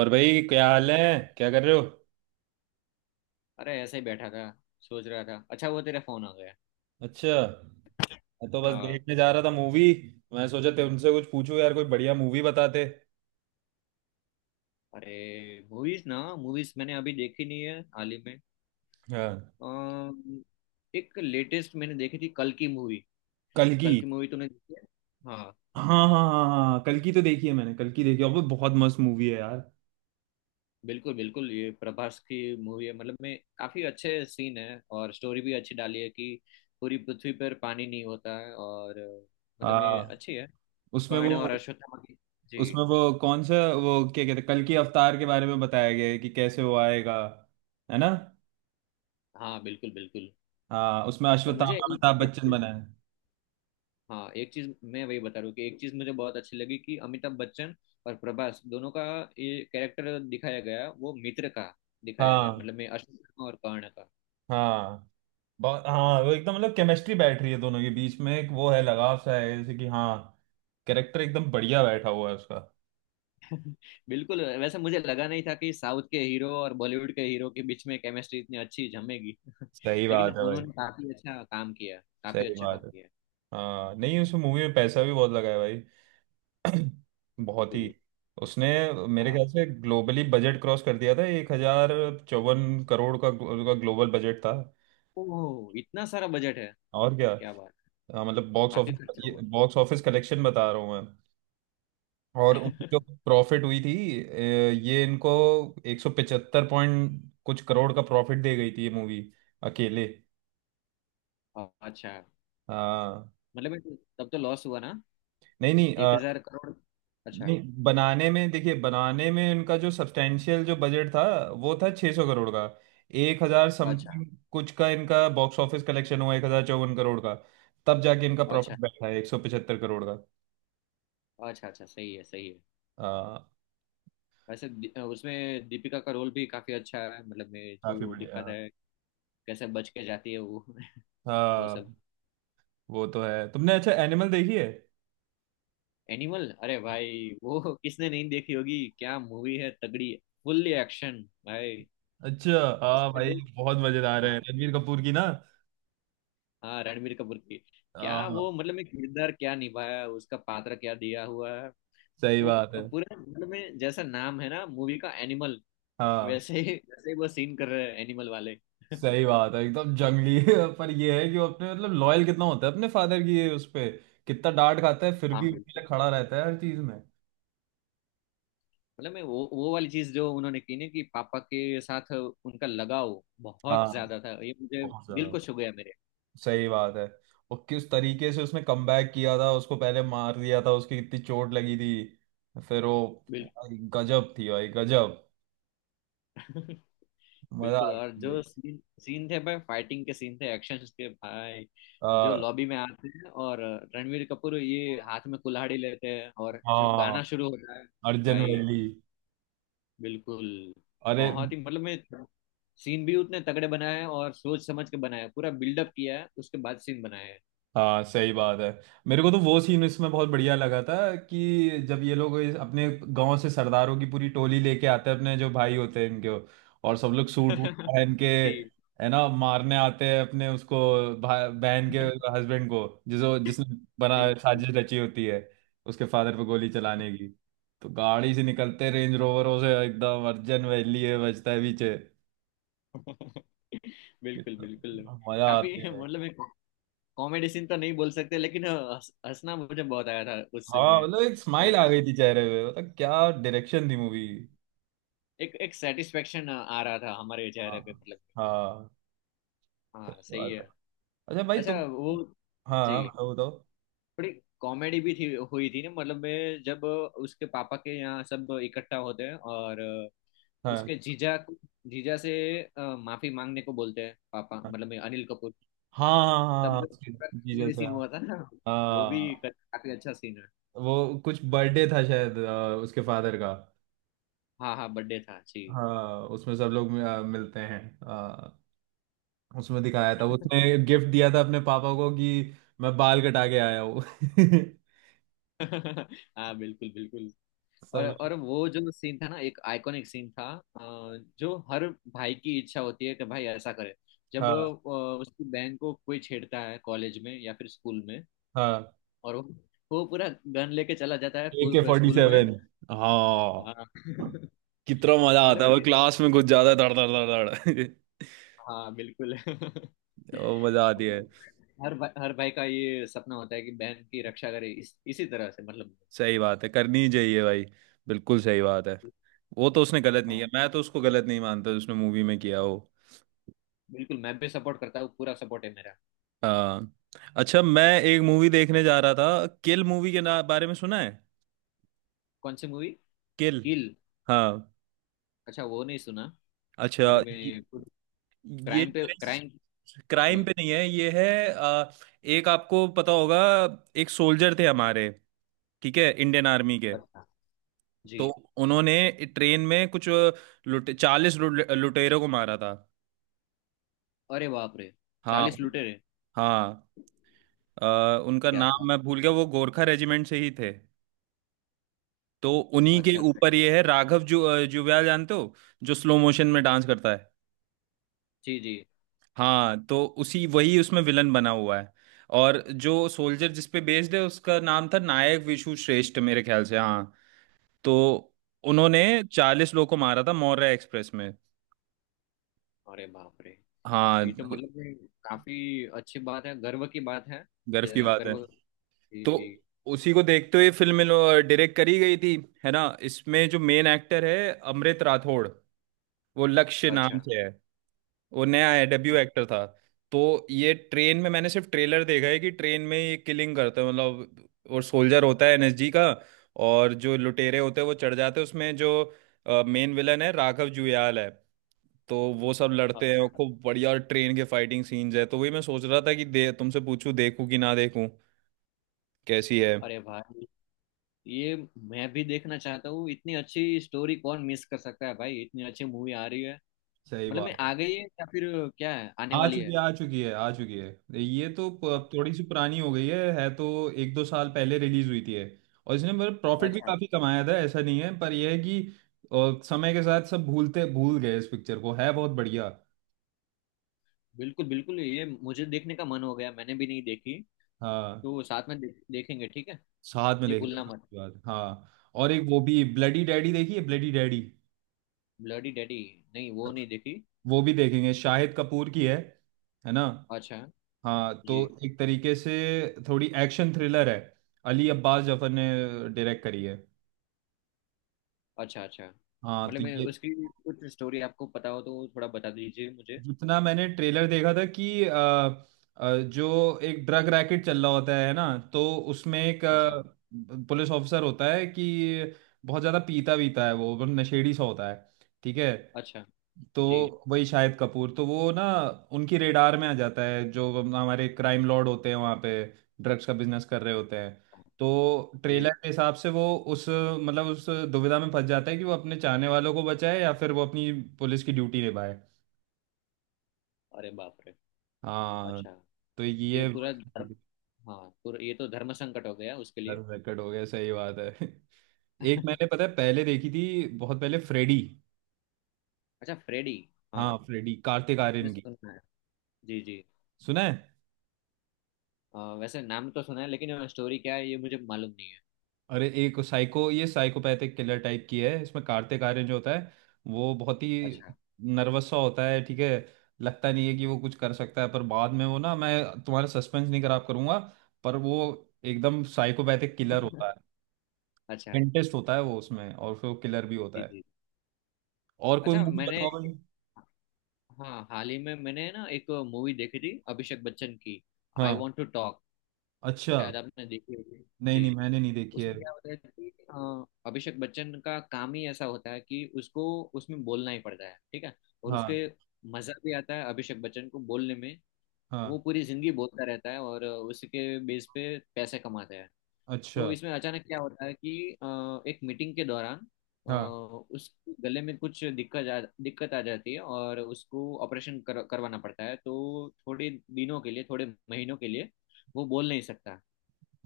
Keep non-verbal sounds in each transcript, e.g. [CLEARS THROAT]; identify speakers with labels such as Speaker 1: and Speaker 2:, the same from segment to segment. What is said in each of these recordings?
Speaker 1: और भाई क्या हाल
Speaker 2: अरे।
Speaker 1: है। क्या कर रहे हो?
Speaker 2: ऐसे ही बैठा था। सोच रहा था, अच्छा वो तेरा फोन आ गया।
Speaker 1: अच्छा, मैं तो बस
Speaker 2: हाँ।
Speaker 1: देखने जा रहा था मूवी। मैं सोचा तुमसे कुछ पूछूं यार, कोई बढ़िया मूवी बताते।
Speaker 2: अरे। मूवीज ना, मूवीज मैंने अभी देखी नहीं है हाल ही में।
Speaker 1: हाँ,
Speaker 2: अम, एक लेटेस्ट मैंने देखी थी, कल की मूवी।
Speaker 1: कल की।
Speaker 2: कल की मूवी तूने देखी है? हाँ।
Speaker 1: हाँ हाँ हाँ हाँ, कल की तो देखी है मैंने, कल की देखी है और वो बहुत मस्त मूवी है यार।
Speaker 2: बिल्कुल बिल्कुल, ये प्रभास की मूवी है। मतलब में काफी अच्छे सीन है और स्टोरी भी अच्छी डाली है कि पूरी पृथ्वी पर पानी नहीं होता है। और मतलब में
Speaker 1: हाँ,
Speaker 2: अच्छी है।
Speaker 1: उसमें
Speaker 2: कर्ण और
Speaker 1: वो
Speaker 2: अश्वत्थामा की। जी।
Speaker 1: उसमें वो कौन सा वो क्या कहते हैं, कल की अवतार के बारे में बताया गया है कि कैसे वो आएगा, है ना।
Speaker 2: हाँ बिल्कुल बिल्कुल।
Speaker 1: हाँ, उसमें
Speaker 2: और मुझे
Speaker 1: अश्वत्थामा
Speaker 2: एक
Speaker 1: अमिताभ
Speaker 2: एक
Speaker 1: बच्चन
Speaker 2: चीज।
Speaker 1: बना है।
Speaker 2: हाँ एक चीज मैं वही बता रहा हूँ कि एक चीज मुझे बहुत अच्छी लगी कि अमिताभ बच्चन और प्रभास दोनों का ये कैरेक्टर दिखाया गया, वो मित्र का दिखाया गया,
Speaker 1: हाँ
Speaker 2: मतलब मैं अशोक का और कर्ण का।
Speaker 1: हाँ, बहुत, हाँ वो एकदम मतलब केमिस्ट्री बैठ रही है दोनों के बीच में, एक वो है लगाव सा है जैसे कि। हाँ, कैरेक्टर एकदम बढ़िया बैठा हुआ है उसका।
Speaker 2: [LAUGHS] बिल्कुल। वैसे मुझे लगा नहीं था कि साउथ के हीरो और बॉलीवुड के हीरो के बीच में केमिस्ट्री इतनी अच्छी जमेगी। [LAUGHS]
Speaker 1: सही
Speaker 2: लेकिन
Speaker 1: बात है भाई।
Speaker 2: उन्होंने काफी अच्छा काम किया। काफी
Speaker 1: सही
Speaker 2: अच्छा काम
Speaker 1: बात है।
Speaker 2: किया।
Speaker 1: हाँ नहीं, उस मूवी में पैसा भी बहुत लगा है भाई। [CLEARS THROAT] बहुत ही
Speaker 2: बिल्कुल।
Speaker 1: उसने, मेरे
Speaker 2: हाँ।
Speaker 1: ख्याल से ग्लोबली बजट क्रॉस कर दिया था, 1,054 करोड़ का उसका ग्लोबल बजट था।
Speaker 2: ओह, इतना सारा बजट है।
Speaker 1: और क्या।
Speaker 2: क्या बात।
Speaker 1: हाँ, मतलब बॉक्स
Speaker 2: काफी खर्चा
Speaker 1: ऑफिस
Speaker 2: हुआ।
Speaker 1: बॉक्स ऑफिस कलेक्शन बता रहा हूँ मैं। और उनकी जो
Speaker 2: [LAUGHS]
Speaker 1: प्रॉफिट हुई थी, अ, ये इनको 175 पॉइंट कुछ करोड़ का प्रॉफिट दे गई थी ये मूवी, अकेले।
Speaker 2: अच्छा,
Speaker 1: हाँ,
Speaker 2: मतलब तब तो लॉस हुआ ना।
Speaker 1: नहीं नहीं,
Speaker 2: एक हजार करोड़ अच्छा।
Speaker 1: नहीं बनाने में, देखिए बनाने में इनका जो सब्सटेंशियल जो बजट था, वो था 600 करोड़ का। एक हजार
Speaker 2: अच्छा।
Speaker 1: समथिंग कुछ का इनका बॉक्स ऑफिस कलेक्शन हुआ, 1,054 करोड़ का। तब जाके इनका
Speaker 2: अच्छा।
Speaker 1: प्रॉफिट बैठा है 175 करोड़ का।
Speaker 2: अच्छा। अच्छा, सही है सही है।
Speaker 1: हाँ।
Speaker 2: वैसे उसमें दीपिका का रोल भी काफी अच्छा है, मतलब मैं
Speaker 1: काफी
Speaker 2: जो दिखाता
Speaker 1: बढ़िया।
Speaker 2: है कैसे बच के जाती है वो। [LAUGHS] वो
Speaker 1: हाँ,
Speaker 2: सब।
Speaker 1: वो तो है। तुमने अच्छा एनिमल देखी है?
Speaker 2: एनिमल, अरे भाई वो किसने नहीं देखी होगी? क्या मूवी है तगड़ी। फुल्ली एक्शन भाई।
Speaker 1: अच्छा, हाँ
Speaker 2: उसमें
Speaker 1: भाई,
Speaker 2: जो।
Speaker 1: बहुत मजेदार है,
Speaker 2: हाँ।
Speaker 1: रणबीर कपूर की ना।
Speaker 2: हाँ रणबीर कपूर की। क्या
Speaker 1: हाँ,
Speaker 2: वो, मतलब में किरदार क्या निभाया, उसका पात्र क्या दिया हुआ है।
Speaker 1: सही
Speaker 2: वो
Speaker 1: बात है।
Speaker 2: पूरे मतलब में जैसा नाम है ना मूवी का एनिमल,
Speaker 1: हाँ,
Speaker 2: वैसे ही [LAUGHS] वैसे ही वो सीन कर रहे हैं एनिमल वाले। [LAUGHS]
Speaker 1: सही बात है। एकदम जंगली [LAUGHS] है, पर ये है कि वो अपने मतलब लॉयल कितना होता है अपने फादर की, ये उस पे कितना डांट खाता है फिर
Speaker 2: हाँ
Speaker 1: भी उनके
Speaker 2: बिल्कुल।
Speaker 1: लिए खड़ा रहता है हर चीज में।
Speaker 2: मतलब मैं वो वाली चीज जो उन्होंने की ना, कि पापा के साथ उनका लगाव
Speaker 1: हाँ,
Speaker 2: बहुत ज्यादा था, ये मुझे
Speaker 1: बहुत
Speaker 2: दिल
Speaker 1: ज्यादा।
Speaker 2: को छू गया मेरे।
Speaker 1: सही बात है। और किस तरीके से उसने कमबैक किया था, उसको पहले मार दिया था, उसकी कितनी चोट लगी थी, फिर वो, भाई, गजब थी भाई, गजब।
Speaker 2: बिल्कुल। [LAUGHS]
Speaker 1: मजा
Speaker 2: बिल्कुल।
Speaker 1: आ
Speaker 2: और
Speaker 1: गया।
Speaker 2: जो सीन सीन थे भाई, फाइटिंग के सीन थे एक्शन के भाई, जो
Speaker 1: आ,
Speaker 2: लॉबी में आते हैं और रणवीर कपूर ये हाथ में कुल्हाड़ी लेते हैं और जो
Speaker 1: हाँ,
Speaker 2: गाना शुरू होता है
Speaker 1: अर्जन
Speaker 2: भाई।
Speaker 1: वैली।
Speaker 2: बिल्कुल।
Speaker 1: अरे,
Speaker 2: बहुत ही मतलब मैं सीन भी उतने तगड़े बनाए हैं और सोच समझ के बनाए हैं। पूरा बिल्डअप किया है उसके बाद सीन बनाए हैं।
Speaker 1: हाँ सही बात है। मेरे को तो वो सीन इसमें बहुत बढ़िया लगा था कि जब ये लोग अपने गांव से सरदारों की पूरी टोली लेके आते हैं अपने जो भाई होते हैं इनके, और सब लोग सूट वूट
Speaker 2: [LAUGHS]
Speaker 1: पहन के,
Speaker 2: जी।
Speaker 1: है ना, मारने आते हैं अपने उसको, बहन के
Speaker 2: [LAUGHS]
Speaker 1: हस्बैंड को, जिसो जिसने बना
Speaker 2: जी जी।
Speaker 1: साजिश रची होती है उसके फादर पे गोली चलाने की। तो गाड़ी से निकलते, रेंज रोवरों से, एकदम अर्जन वैली है बजता है पीछे।
Speaker 2: बिल्कुल बिल्कुल।
Speaker 1: मजा
Speaker 2: काफी,
Speaker 1: आती है।
Speaker 2: मतलब एक कॉमेडी सीन तो नहीं बोल सकते लेकिन हंसना मुझे बहुत आया था उस सीन
Speaker 1: हाँ,
Speaker 2: में।
Speaker 1: मतलब एक स्माइल
Speaker 2: और
Speaker 1: आ गई थी चेहरे पे, मतलब क्या डायरेक्शन थी मूवी।
Speaker 2: एक एक सेटिस्फेक्शन आ रहा था हमारे
Speaker 1: हाँ।
Speaker 2: चेहरे पे मतलब।
Speaker 1: हाँ,
Speaker 2: हाँ
Speaker 1: सही
Speaker 2: सही
Speaker 1: बात
Speaker 2: है।
Speaker 1: है। अच्छा भाई,
Speaker 2: अच्छा
Speaker 1: तुम,
Speaker 2: वो।
Speaker 1: हाँ
Speaker 2: जी।
Speaker 1: हाँ, बताओ बताओ।
Speaker 2: थोड़ी कॉमेडी भी थी हुई थी ना, मतलब मैं जब उसके पापा के यहाँ सब इकट्ठा होते हैं और
Speaker 1: हाँ
Speaker 2: उसके जीजा को, जीजा से माफी मांगने को बोलते हैं पापा,
Speaker 1: हाँ
Speaker 2: मतलब अनिल कपूर।
Speaker 1: हाँ
Speaker 2: तब
Speaker 1: हाँ,
Speaker 2: जो
Speaker 1: उसके
Speaker 2: कॉमेडी
Speaker 1: जीजस है।
Speaker 2: सीन हुआ था ना, वो भी
Speaker 1: हाँ,
Speaker 2: काफी अच्छा सीन है।
Speaker 1: वो कुछ बर्थडे था शायद, उसके फादर का।
Speaker 2: हाँ हाँ बर्थडे था जी।
Speaker 1: हाँ, उसमें सब लोग मिलते हैं। हाँ, उसमें दिखाया था
Speaker 2: [LAUGHS]
Speaker 1: उसने गिफ्ट दिया था अपने पापा को कि मैं बाल कटा के आया हूँ [LAUGHS]
Speaker 2: हाँ बिल्कुल बिल्कुल।
Speaker 1: सब
Speaker 2: और
Speaker 1: लोग।
Speaker 2: और वो जो सीन था ना, एक आइकॉनिक सीन था। जो हर भाई की इच्छा होती है कि भाई ऐसा करे। जब
Speaker 1: हाँ
Speaker 2: उसकी बहन को कोई छेड़ता है कॉलेज में या फिर स्कूल में,
Speaker 1: हाँ,
Speaker 2: और वो पूरा गन लेके चला जाता है
Speaker 1: A K
Speaker 2: school
Speaker 1: forty
Speaker 2: school में।
Speaker 1: सेवन हाँ,
Speaker 2: हाँ। [LAUGHS]
Speaker 1: कितना मजा आता है, वो
Speaker 2: मतलब।
Speaker 1: क्लास में कुछ ज्यादा धड़ धड़ धड़ धड़।
Speaker 2: हाँ बिल्कुल।
Speaker 1: [LAUGHS] वो मजा
Speaker 2: [LAUGHS]
Speaker 1: आती है।
Speaker 2: हर भाई, हर भाई का ये सपना होता है कि बहन की रक्षा करे इसी तरह से मतलब।
Speaker 1: सही बात है, करनी ही चाहिए भाई। बिल्कुल सही बात है। वो तो उसने गलत नहीं
Speaker 2: हाँ
Speaker 1: किया, मैं तो उसको गलत नहीं मानता जो उसने मूवी में किया वो।
Speaker 2: बिल्कुल, मैं भी सपोर्ट करता हूँ, पूरा सपोर्ट है मेरा।
Speaker 1: आ, अच्छा, मैं एक मूवी देखने जा रहा था, किल मूवी के ना बारे में सुना है?
Speaker 2: कौन सी मूवी?
Speaker 1: किल।
Speaker 2: किल।
Speaker 1: हाँ।
Speaker 2: अच्छा वो नहीं सुना।
Speaker 1: अच्छा
Speaker 2: मतलब
Speaker 1: ये
Speaker 2: मैं
Speaker 1: ये
Speaker 2: क्राइम पे क्राइम।
Speaker 1: क्राइम
Speaker 2: जी।
Speaker 1: पे नहीं है, ये है, एक आपको पता होगा, एक सोल्जर थे हमारे, ठीक है, इंडियन आर्मी के।
Speaker 2: अच्छा। जी।
Speaker 1: तो उन्होंने ट्रेन में कुछ लुटे 40 लुटेरों को मारा था।
Speaker 2: अरे बाप रे।
Speaker 1: हाँ।
Speaker 2: 40 लुटेरे?
Speaker 1: हाँ, अ, उनका
Speaker 2: क्या
Speaker 1: नाम
Speaker 2: बात।
Speaker 1: मैं भूल गया, वो गोरखा रेजिमेंट से ही थे। तो उन्हीं के
Speaker 2: अच्छा सर।
Speaker 1: ऊपर ये है, राघव जुव्याल, जानते हो, जो स्लो मोशन में डांस करता है।
Speaker 2: जी जी।
Speaker 1: हाँ, तो उसी वही उसमें विलन बना हुआ है। और जो सोल्जर, जिस पे बेस्ड है, उसका नाम था नायक विशु श्रेष्ठ, मेरे ख्याल से, हाँ। तो उन्होंने 40 लोग को मारा था, मौर्य एक्सप्रेस में।
Speaker 2: अरे बाप रे। ये
Speaker 1: हाँ।
Speaker 2: तो मतलब, ये काफी अच्छी बात है, गर्व की बात है।
Speaker 1: गर्व की बात है।
Speaker 2: गर्व। जी
Speaker 1: तो
Speaker 2: जी।
Speaker 1: उसी को देखते हुए फिल्म डायरेक्ट करी गई थी, है ना। इसमें जो मेन एक्टर है, अमृत राठौड़, वो लक्ष्य नाम
Speaker 2: अच्छा
Speaker 1: से है। वो नया है, डेब्यू एक्टर था। तो ये ट्रेन में, मैंने सिर्फ ट्रेलर देखा है कि ट्रेन में ये किलिंग करता है, मतलब, और सोल्जर होता है एनएसजी का। और जो लुटेरे होते हैं वो चढ़ जाते हैं उसमें, जो मेन विलन है राघव जुयाल है। तो वो सब लड़ते हैं और
Speaker 2: अच्छा।
Speaker 1: खूब बढ़िया ट्रेन के फाइटिंग सीन्स है। तो वही मैं सोच रहा था कि दे तुमसे पूछूं, देखूं कि ना देखूं, कैसी है।
Speaker 2: अरे भाई, ये मैं भी देखना चाहता हूँ, इतनी अच्छी स्टोरी कौन मिस कर सकता है भाई। इतनी अच्छी मूवी आ रही है।
Speaker 1: सही
Speaker 2: मतलब मैं
Speaker 1: बात।
Speaker 2: आ गई है या फिर क्या है, आने
Speaker 1: आ
Speaker 2: वाली
Speaker 1: चुकी
Speaker 2: है?
Speaker 1: है, आ चुकी है, आ चुकी है। ये तो थोड़ी सी पुरानी हो गई है तो। 1-2 साल पहले रिलीज हुई थी है। और इसने मतलब प्रॉफिट भी
Speaker 2: अच्छा।
Speaker 1: काफी कमाया था, ऐसा नहीं है, पर यह है कि समय के साथ सब भूल गए इस पिक्चर को। है बहुत बढ़िया।
Speaker 2: बिल्कुल बिल्कुल, ये मुझे देखने का मन हो गया, मैंने भी नहीं देखी।
Speaker 1: हाँ,
Speaker 2: तो साथ में देखेंगे, ठीक है।
Speaker 1: साथ में
Speaker 2: ये
Speaker 1: देख लेते
Speaker 2: भूलना
Speaker 1: हैं
Speaker 2: मत।
Speaker 1: इसके बाद। हाँ, और एक वो भी, ब्लडी डैडी देखी है, ब्लडी डैडी?
Speaker 2: Bloody daddy. नहीं वो नहीं देखी।
Speaker 1: वो भी देखेंगे, शाहिद कपूर की है ना।
Speaker 2: अच्छा।
Speaker 1: हाँ तो,
Speaker 2: जी।
Speaker 1: एक तरीके से थोड़ी एक्शन थ्रिलर है, अली अब्बास जफर ने डायरेक्ट करी है।
Speaker 2: अच्छा अच्छा,
Speaker 1: हाँ तो
Speaker 2: मतलब मैं
Speaker 1: ये,
Speaker 2: उसकी कुछ स्टोरी आपको पता हो तो थोड़ा बता दीजिए मुझे।
Speaker 1: जितना मैंने ट्रेलर देखा था कि जो एक ड्रग रैकेट चल रहा होता है ना, तो उसमें एक
Speaker 2: अच्छा।
Speaker 1: पुलिस ऑफिसर होता है कि बहुत ज़्यादा पीता वीता है, वो बहुत नशेड़ी सा होता है, ठीक है।
Speaker 2: अच्छा।
Speaker 1: तो
Speaker 2: जी
Speaker 1: वही शाहिद कपूर, तो वो ना उनकी रेडार में आ जाता है, जो हमारे क्राइम लॉर्ड होते हैं वहाँ पे, ड्रग्स का बिजनेस कर रहे होते हैं। तो
Speaker 2: जी।
Speaker 1: ट्रेलर के हिसाब से वो उस, मतलब उस दुविधा में फंस जाता है कि वो अपने चाहने वालों को बचाए या फिर वो अपनी पुलिस की ड्यूटी निभाए।
Speaker 2: अरे बाप रे।
Speaker 1: हाँ
Speaker 2: अच्छा।
Speaker 1: तो
Speaker 2: ये
Speaker 1: ये
Speaker 2: पूरा धर्म। हाँ पूरा, ये तो धर्म संकट हो गया उसके लिए।
Speaker 1: रिकॉर्ड हो गया, सही बात है [LAUGHS] एक मैंने,
Speaker 2: [LAUGHS]
Speaker 1: पता है, पहले देखी थी, बहुत पहले, फ्रेडी।
Speaker 2: अच्छा फ्रेडी। हाँ
Speaker 1: हाँ, फ्रेडी, कार्तिक
Speaker 2: मैंने
Speaker 1: आर्यन की।
Speaker 2: सुना है। जी जी।
Speaker 1: सुना है?
Speaker 2: वैसे नाम तो सुना है लेकिन स्टोरी क्या है ये मुझे मालूम नहीं है।
Speaker 1: अरे, एक साइको, ये साइकोपैथिक किलर टाइप की है, इसमें कार्तिक आर्यन जो होता है, वो बहुत ही
Speaker 2: अच्छा।
Speaker 1: नर्वस सा होता है, ठीक है। लगता नहीं है कि वो कुछ कर सकता है, पर बाद में वो ना, मैं तुम्हारा सस्पेंस नहीं खराब करूंगा, पर वो एकदम साइकोपैथिक किलर होता
Speaker 2: [LAUGHS] अच्छा।
Speaker 1: है। इंटरेस्ट होता है वो उसमें, और फिर वो किलर भी होता
Speaker 2: जी
Speaker 1: है।
Speaker 2: जी।
Speaker 1: और कोई
Speaker 2: अच्छा।
Speaker 1: मूवी
Speaker 2: मैंने
Speaker 1: बताओ भाई।
Speaker 2: हाँ, हाल ही में मैंने ना एक मूवी देखी थी अभिषेक बच्चन की। आई
Speaker 1: हाँ।
Speaker 2: Want to talk.
Speaker 1: अच्छा,
Speaker 2: शायद आपने देखी होगी।
Speaker 1: नहीं
Speaker 2: जी।
Speaker 1: नहीं, मैंने नहीं देखी है।
Speaker 2: उसमें क्या होता है कि अभिषेक बच्चन का काम ही ऐसा होता है कि उसको उसमें बोलना ही पड़ता है, ठीक है। और
Speaker 1: हाँ।
Speaker 2: उसके मजा भी आता है अभिषेक बच्चन को बोलने में। वो
Speaker 1: हाँ।
Speaker 2: पूरी जिंदगी बोलता रहता है और उसके बेस पे पैसे कमाता है।
Speaker 1: अच्छा।
Speaker 2: तो इसमें अचानक क्या होता है कि अ, एक मीटिंग के दौरान अ,
Speaker 1: हाँ।
Speaker 2: उसके गले में कुछ दिक्कत आ जाती है और उसको ऑपरेशन करवाना पड़ता है। तो थोड़े दिनों के लिए, थोड़े महीनों के लिए वो बोल नहीं सकता।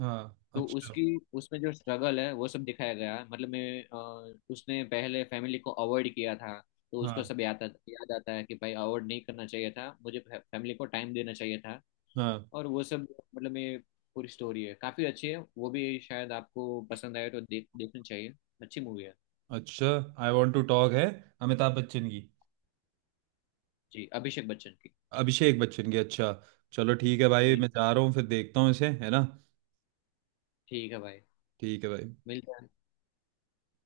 Speaker 1: हाँ।
Speaker 2: तो
Speaker 1: अच्छा।
Speaker 2: उसकी, उसमें जो स्ट्रगल है वो सब दिखाया गया, मतलब मैं उसने पहले फैमिली को अवॉइड किया था। तो उसको
Speaker 1: हाँ।
Speaker 2: सब याद आता है कि भाई, अवॉइड नहीं करना चाहिए था, मुझे फैमिली को टाइम देना चाहिए था।
Speaker 1: हाँ।
Speaker 2: और वो सब, मतलब मैं पूरी स्टोरी है, काफी अच्छी है। वो भी शायद आपको पसंद आए तो देखनी चाहिए। अच्छी मूवी है।
Speaker 1: अच्छा, आई वॉन्ट टू टॉक है, अमिताभ बच्चन की।
Speaker 2: जी, अभिषेक बच्चन की।
Speaker 1: अभिषेक बच्चन की, अच्छा। चलो ठीक है भाई,
Speaker 2: जी।
Speaker 1: मैं जा रहा हूँ, फिर देखता हूँ इसे, है ना।
Speaker 2: ठीक है भाई।
Speaker 1: ठीक है भाई।
Speaker 2: मिलते हैं।